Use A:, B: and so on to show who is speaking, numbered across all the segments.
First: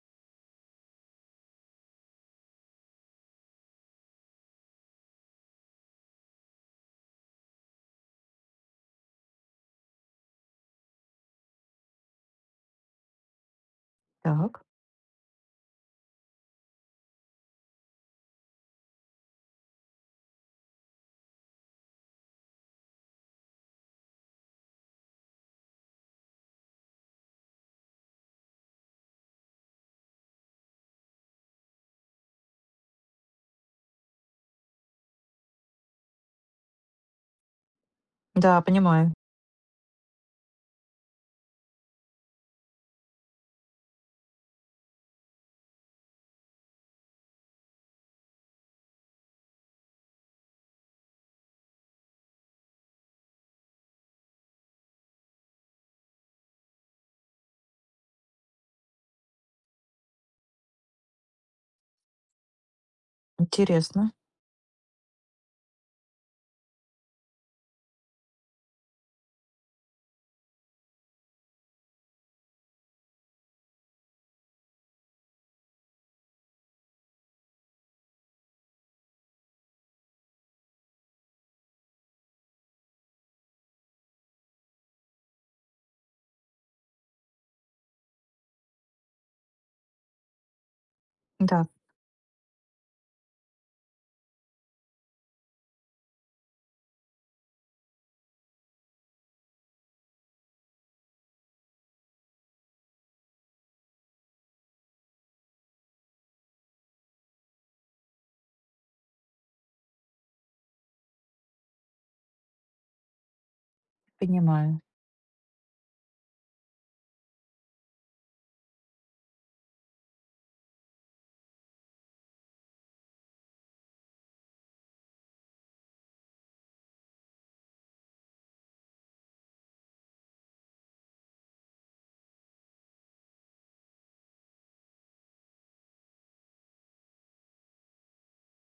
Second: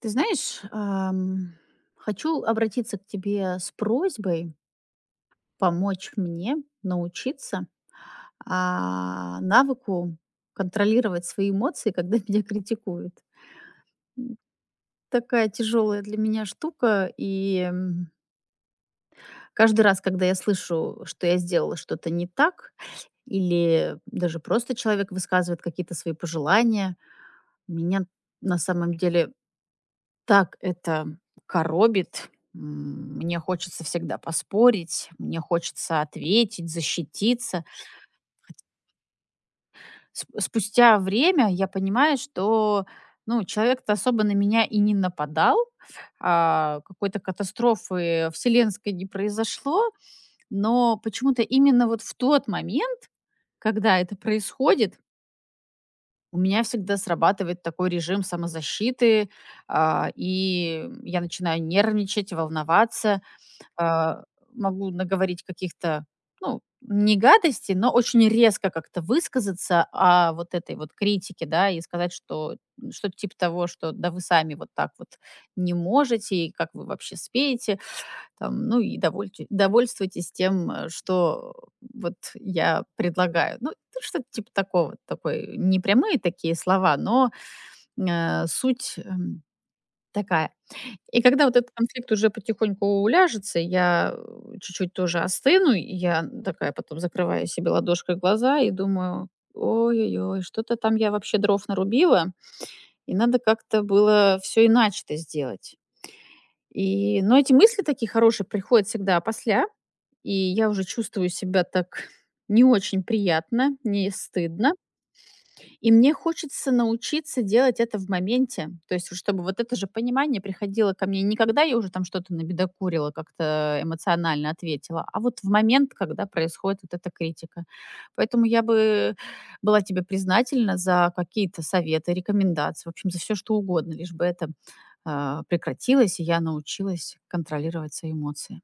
A: Ты знаешь, хочу обратиться к тебе с просьбой помочь мне научиться, навыку контролировать свои эмоции, когда меня критикуют.
B: Так.
A: Такая тяжелая для меня штука, и, каждый раз, когда я слышу, что я сделала что-то не так, или даже просто человек высказывает какие-то свои пожелания, меня на самом деле Так это коробит. Мне хочется всегда поспорить, мне хочется ответить, защититься.
B: Да, понимаю.
A: Сп спустя время я понимаю, что, ну, человек-то особо на меня и не нападал, какой-то катастрофы вселенской не произошло, но почему-то именно вот в тот момент, когда это происходит, у меня всегда срабатывает такой режим самозащиты, и я начинаю нервничать, волноваться.
B: Интересно.
A: а, Могу наговорить каких-то, ну, не гадостей, но очень резко как-то высказаться о вот этой вот критике, да, и сказать, что что-то типа того, что да вы сами вот так вот не можете, и как вы вообще спеете, там, ну и довольствуйтесь тем, что вот я предлагаю. Ну, что-то типа такого, такой, не прямые такие слова, но суть такая. И когда вот
B: Да,
A: этот конфликт уже потихоньку уляжется, я, чуть-чуть тоже остыну, и я такая потом закрываю себе ладошкой глаза и думаю: "Ой-ой-ой, что-то там я вообще дров нарубила, и надо как-то было все иначе-то сделать". И, но эти мысли такие хорошие приходят всегда опосля, и я уже чувствую себя так не очень приятно, не стыдно.
B: понимаю.
A: И мне хочется научиться делать это в моменте. То есть, вот чтобы вот это же понимание приходило ко мне не когда я уже там что-то набедокурила, как-то эмоционально ответила, а вот в момент, когда происходит вот эта критика. Поэтому я бы была тебе признательна за какие-то советы, рекомендации, в общем, за все что угодно, лишь бы это прекратилось, и я научилась контролировать свои эмоции.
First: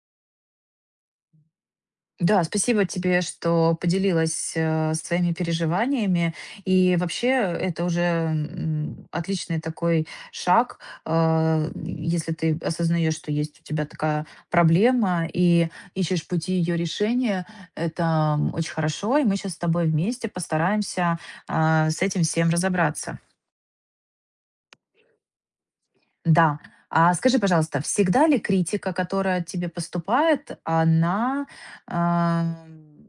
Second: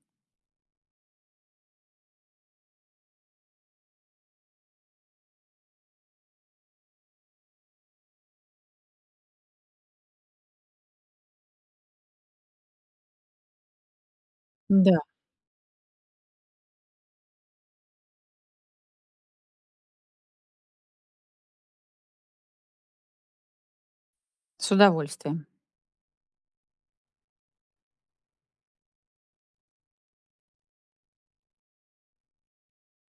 B: Да, спасибо тебе, что поделилась своими переживаниями. И вообще это уже отличный такой шаг, если ты осознаешь, что есть у тебя такая
A: Да,
B: проблема и ищешь пути ее решения, это очень хорошо. И мы сейчас с тобой вместе постараемся с этим всем разобраться.
A: с удовольствием.
B: Да. А скажи, пожалуйста, всегда ли критика, которая от тебе поступает, она а,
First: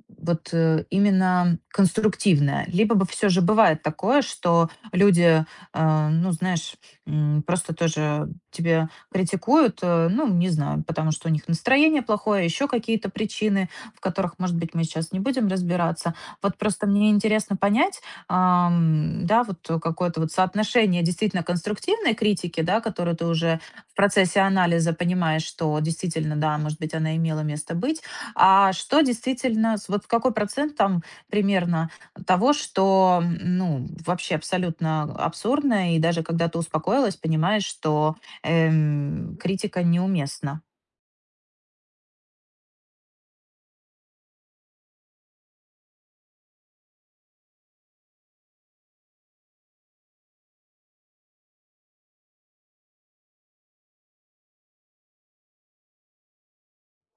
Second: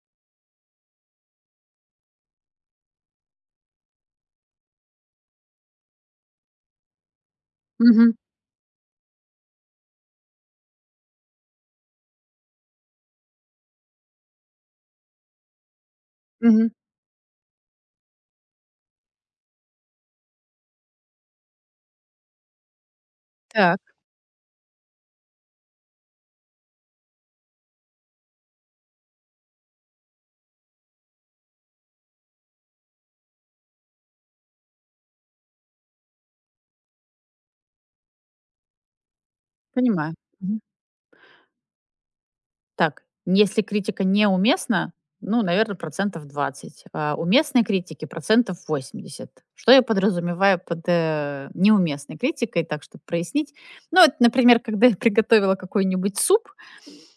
B: вот именно конструктивная? Либо бы все же бывает такое, что люди, ну, знаешь, просто
A: Мгм,
B: тоже тебе критикуют, ну, не знаю, потому что у них настроение плохое, еще какие-то причины, в которых, может быть, мы сейчас не будем разбираться. Вот
A: мгм.
B: просто мне интересно понять, да, вот какое-то вот соотношение действительно конструктивной критики, да, которую ты уже
A: Так,
B: в процессе анализа понимаешь, что действительно, да, может быть, она имела место быть, а что действительно, вот какой процент там примерно того, что, ну, вообще абсолютно абсурдно, и даже когда ты успокоилась, понимаешь, что критика
A: понимаю.
B: неуместна.
A: Так, если критика неуместна, ну, наверное, процентов 20, а уместной критики процентов 80. Что я подразумеваю под неуместной критикой, так, чтобы прояснить? Ну, вот, например, когда я приготовила какой-нибудь суп,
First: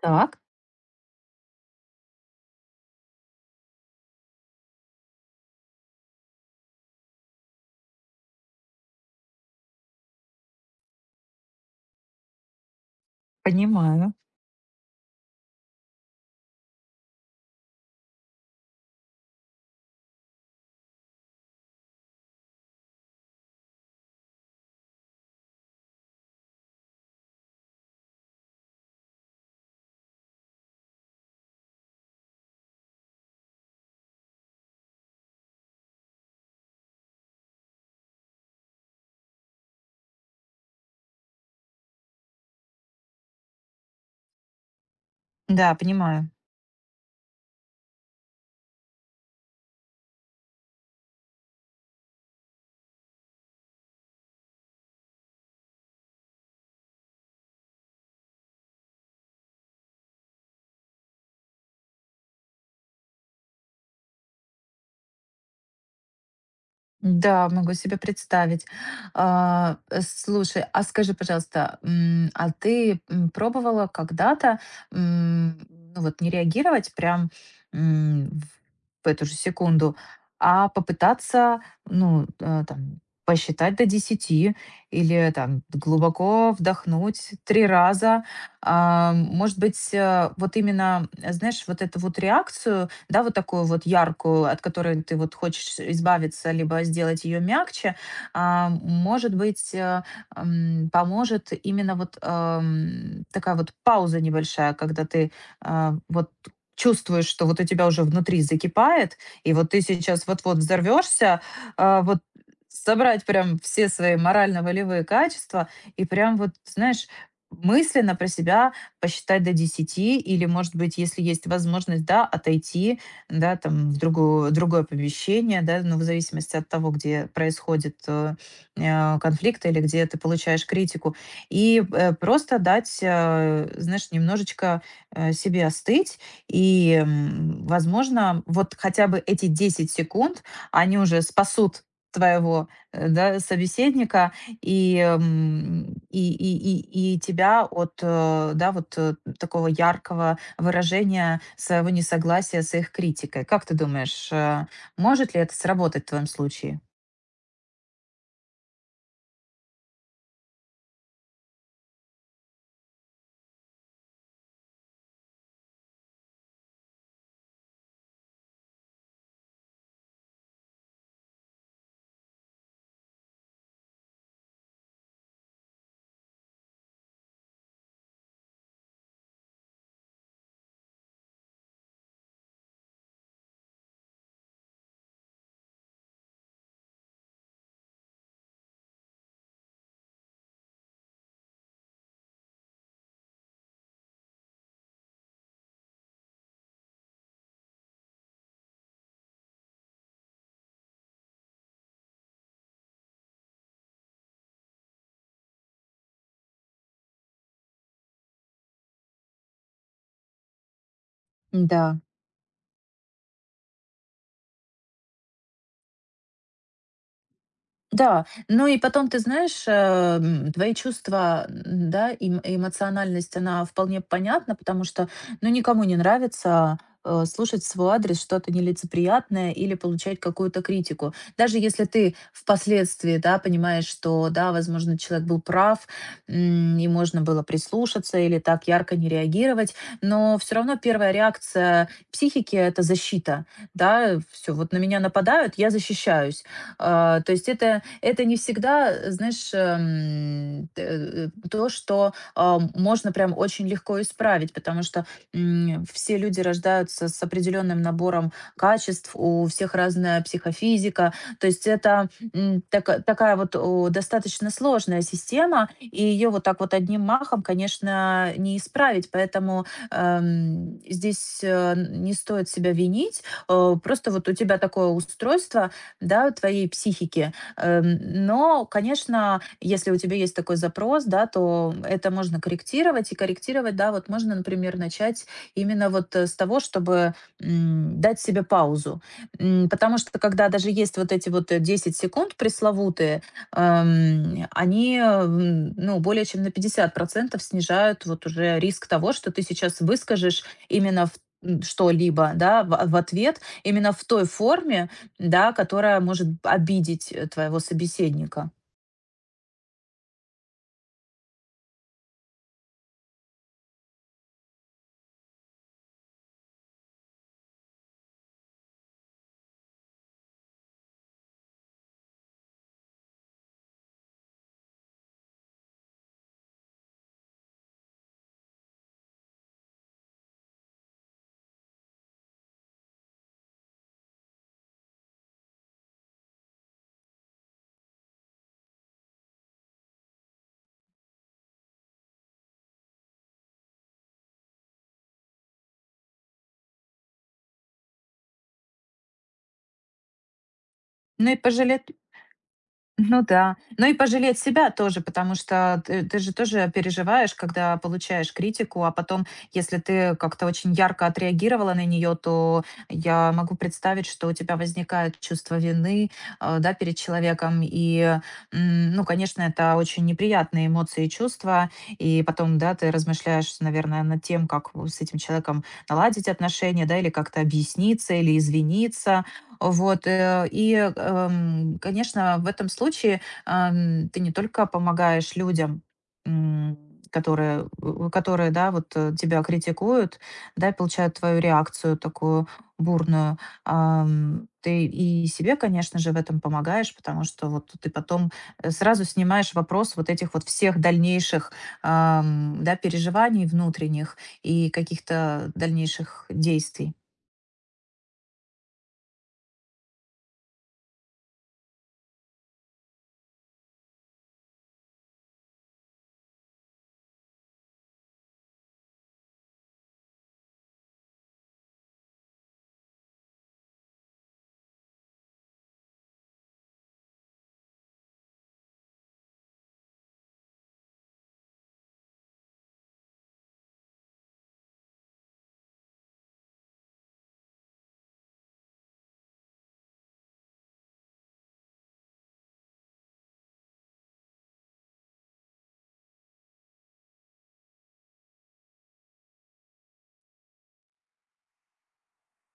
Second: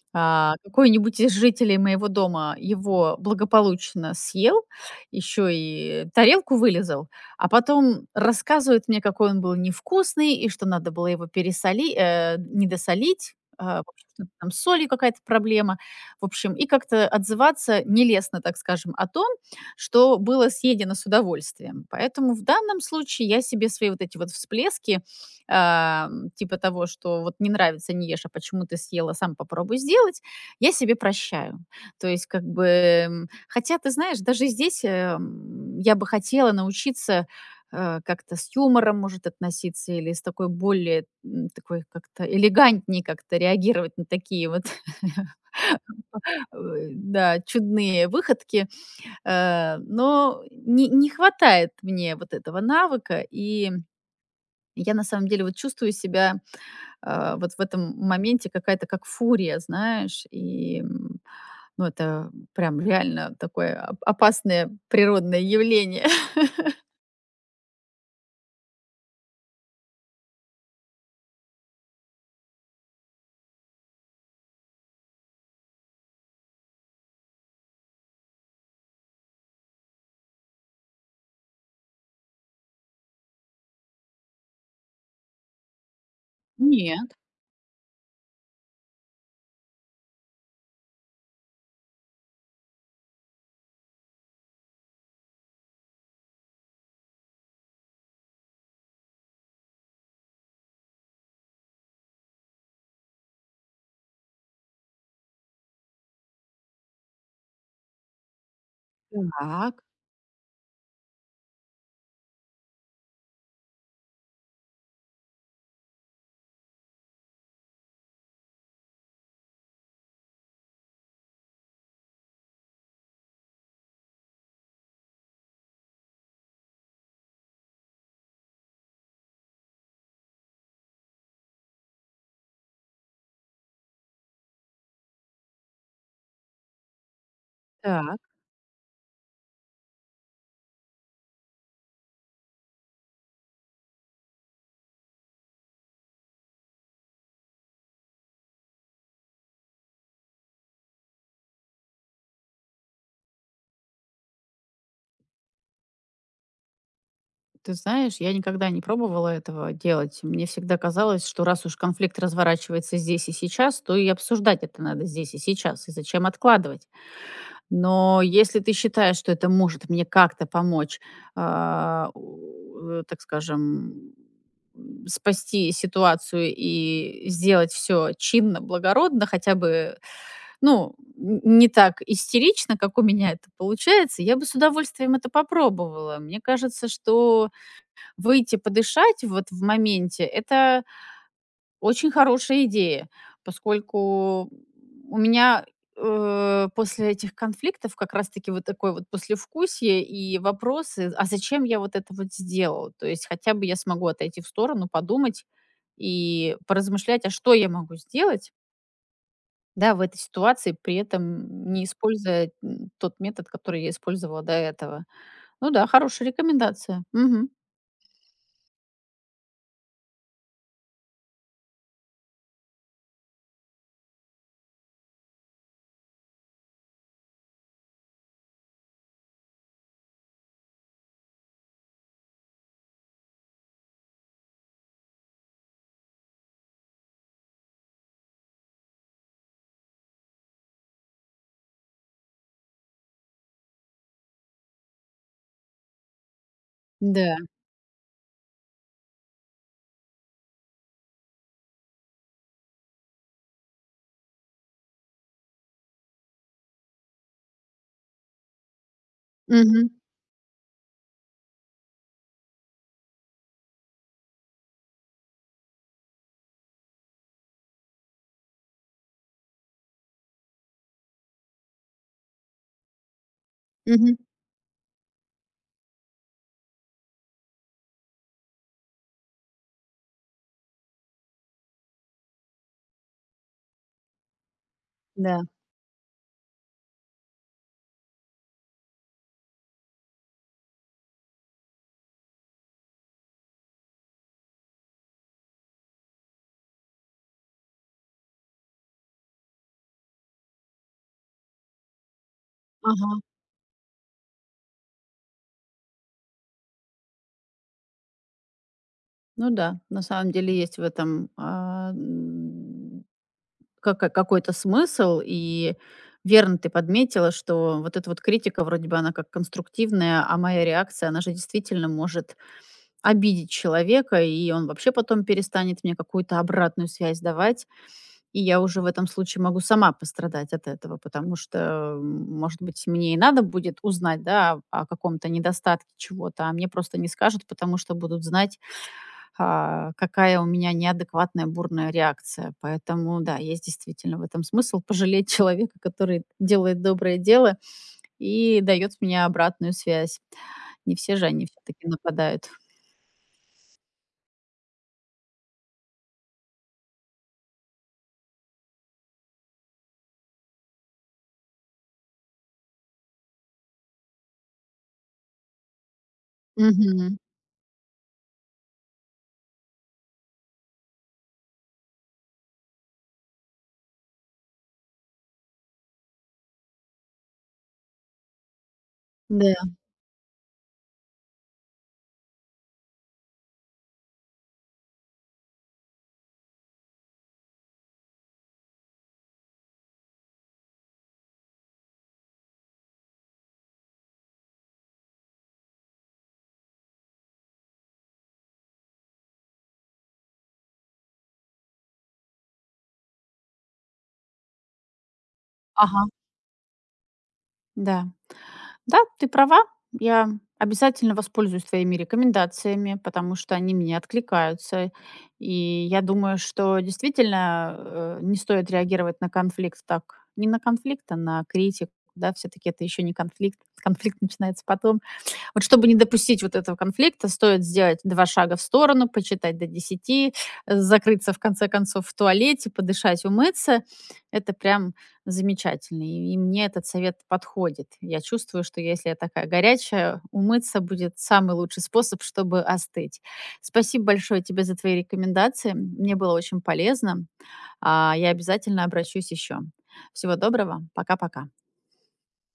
B: Так,
A: какой-нибудь из жителей моего дома его благополучно съел, еще и тарелку вылезал, а потом рассказывает мне, какой он был невкусный и что надо было его пересолить, недосолить, в общем,
B: понимаю.
A: что-то там с солью какая-то проблема. В общем, и как-то отзываться нелестно, так скажем, о том, что было съедено с удовольствием. Поэтому в данном случае я себе свои вот эти вот всплески типа того, что вот не нравится, не ешь, а почему ты съела, сам попробуй сделать, я себе прощаю. То есть как бы, хотя ты знаешь, даже здесь, я бы хотела научиться, как-то с юмором, может, относиться или с такой более, такой как-то элегантнее как-то реагировать на такие вот,
B: Да, понимаю.
A: да, чудные выходки. Но не хватает мне вот этого навыка, и я на самом деле вот чувствую себя вот в этом моменте какая-то как фурия, знаешь, и, ну, это прям реально такое опасное природное явление.
B: Да, могу себе представить. Слушай, а скажи, пожалуйста, а ты пробовала когда-то м, ну вот не реагировать прям м, в эту же секунду, а попытаться, ну, там, посчитать до 10 или там глубоко
A: Нет.
B: вдохнуть 3 раза. А, может быть, вот именно, знаешь, вот эту вот реакцию да, вот такую вот яркую, от которой ты вот хочешь избавиться, либо сделать ее мягче, а, может быть, поможет именно вот такая вот пауза небольшая, когда ты вот чувствуешь, что вот у тебя уже внутри закипает, и вот ты
A: Так,
B: сейчас вот-вот взорвешься, вот собрать прям все свои морально-волевые качества и прям вот, знаешь, мысленно про себя посчитать до 10 или, может быть, если есть возможность, да, отойти, да, там в другое помещение, да, ну, в зависимости от того, где происходит конфликт или где ты получаешь критику. И просто дать, знаешь, немножечко себе остыть. И,
A: так.
B: возможно, вот хотя бы эти 10 секунд, они уже спасут твоего да, собеседника и тебя от да, вот такого яркого выражение своего несогласия с их критикой. Как ты думаешь, может ли это сработать в твоем случае?
A: Ты знаешь, я никогда не пробовала этого делать. Мне всегда казалось, что раз уж конфликт разворачивается здесь и сейчас, то и обсуждать это надо здесь и сейчас. И зачем откладывать? Но если ты считаешь, что это может мне как-то помочь, а, у, так скажем, спасти ситуацию и сделать все чинно, благородно, хотя бы, ну, не так истерично, как у меня это получается, я бы с удовольствием это попробовала. Мне кажется, что выйти подышать вот в моменте, это очень хорошая идея, поскольку у меня, после этих конфликтов как раз-таки вот такое вот послевкусие и вопросы: "А зачем я вот это вот сделал?" То есть хотя бы я смогу отойти в сторону, подумать и поразмышлять, а что я могу сделать, да, в этой ситуации, при этом не
B: Да.
A: используя, тот метод, который я использовала до этого. Ну да, хорошая рекомендация. Мгм.
B: Да, ну и потом, ты знаешь, твои чувства, да, эмоциональность, она вполне понятна, потому что, ну, никому не нравится слушать в свой адрес что-то нелицеприятное или получать какую-то критику. Даже если ты впоследствии, да, понимаешь, что, да, возможно, человек был прав, и можно было прислушаться или так ярко не реагировать, но все равно первая реакция психики— это защита, да, все, вот на меня нападают, я защищаюсь. А, то
A: Да.
B: есть это не всегда, знаешь, то, что можно прям очень легко исправить, потому что все люди рождаются с определенным набором качеств, у всех
A: Мгм.
B: разная психофизика, то есть это такая вот достаточно сложная система, и ее вот так вот одним махом, конечно, не исправить, поэтому здесь не стоит себя винить, просто
A: Мгм.
B: вот у тебя такое устройство, да, твоей психики. Но, конечно, если у тебя есть такой запрос, да, то это можно корректировать. И корректировать, да, вот можно, например, начать
A: Да.
B: именно вот с того, чтобы дать себе паузу. М, Потому что когда даже есть вот эти вот 10 секунд пресловутые, они, ну, более чем на 50% снижают вот уже риск того, что ты сейчас выскажешь именно в что-либо, да, в
A: Ага.
B: ответ именно в той форме, да, которая может обидеть, твоего собеседника.
A: Ну да, на самом деле есть в этом, а, м, кака какой-то смысл. И верно ты подметила, что вот эта вот критика, вроде бы она как конструктивная, а моя реакция, она же действительно может обидеть человека, и он вообще потом перестанет мне какую-то обратную связь давать. И я уже в этом случае могу сама пострадать от этого, потому что, может быть, мне и надо будет узнать, да, о каком-то недостатке чего-то, а мне просто не скажут, потому что будут знать, какая у меня неадекватная бурная реакция. Поэтому, да, есть действительно в этом смысл пожалеть человека, который делает доброе дело и дает мне обратную связь. Не все же
B: Ну и
A: они все-таки
B: пожалеть
A: нападают.
B: Ну да. Ну и пожалеть себя тоже, потому что ты же тоже переживаешь, когда получаешь критику, а потом, если ты как-то очень ярко отреагировала на нее, то я могу представить, что у тебя возникает чувство вины, да, перед
A: Мгм.
B: человеком. И, ну, конечно, это очень неприятные эмоции и чувства. И потом, да, ты размышляешь, наверное, над тем, как с этим человеком наладить отношения, да, или как-то объясниться, или извиниться.
A: Да.
B: Вот, конечно, в этом случае, ты не только помогаешь людям, м, которые, да, вот, тебя критикуют, да, и получают твою реакцию такую бурную. Ты и себе, конечно же, в этом помогаешь, потому что вот ты потом, сразу снимаешь вопрос вот этих вот всех дальнейших, да, переживаний внутренних и каких-то
A: Ага.
B: дальнейших действий.
A: Да. Да, ты права. Я обязательно воспользуюсь твоими рекомендациями, потому что они мне откликаются. И я думаю, что действительно не стоит реагировать на конфликт так. Не на конфликт, а на критику. Да, все-таки это еще не конфликт. Конфликт начинается потом. Вот чтобы не допустить вот этого конфликта, стоит сделать 2 шага в сторону, почитать до десяти, закрыться в конце концов в туалете, подышать, умыться. Это прям замечательно. И мне этот совет подходит. Я чувствую, что если я такая горячая, умыться будет самый лучший способ, чтобы остыть. Спасибо большое тебе за твои рекомендации. Мне было очень полезно. Я обязательно обращусь еще. Всего доброго. Пока-пока.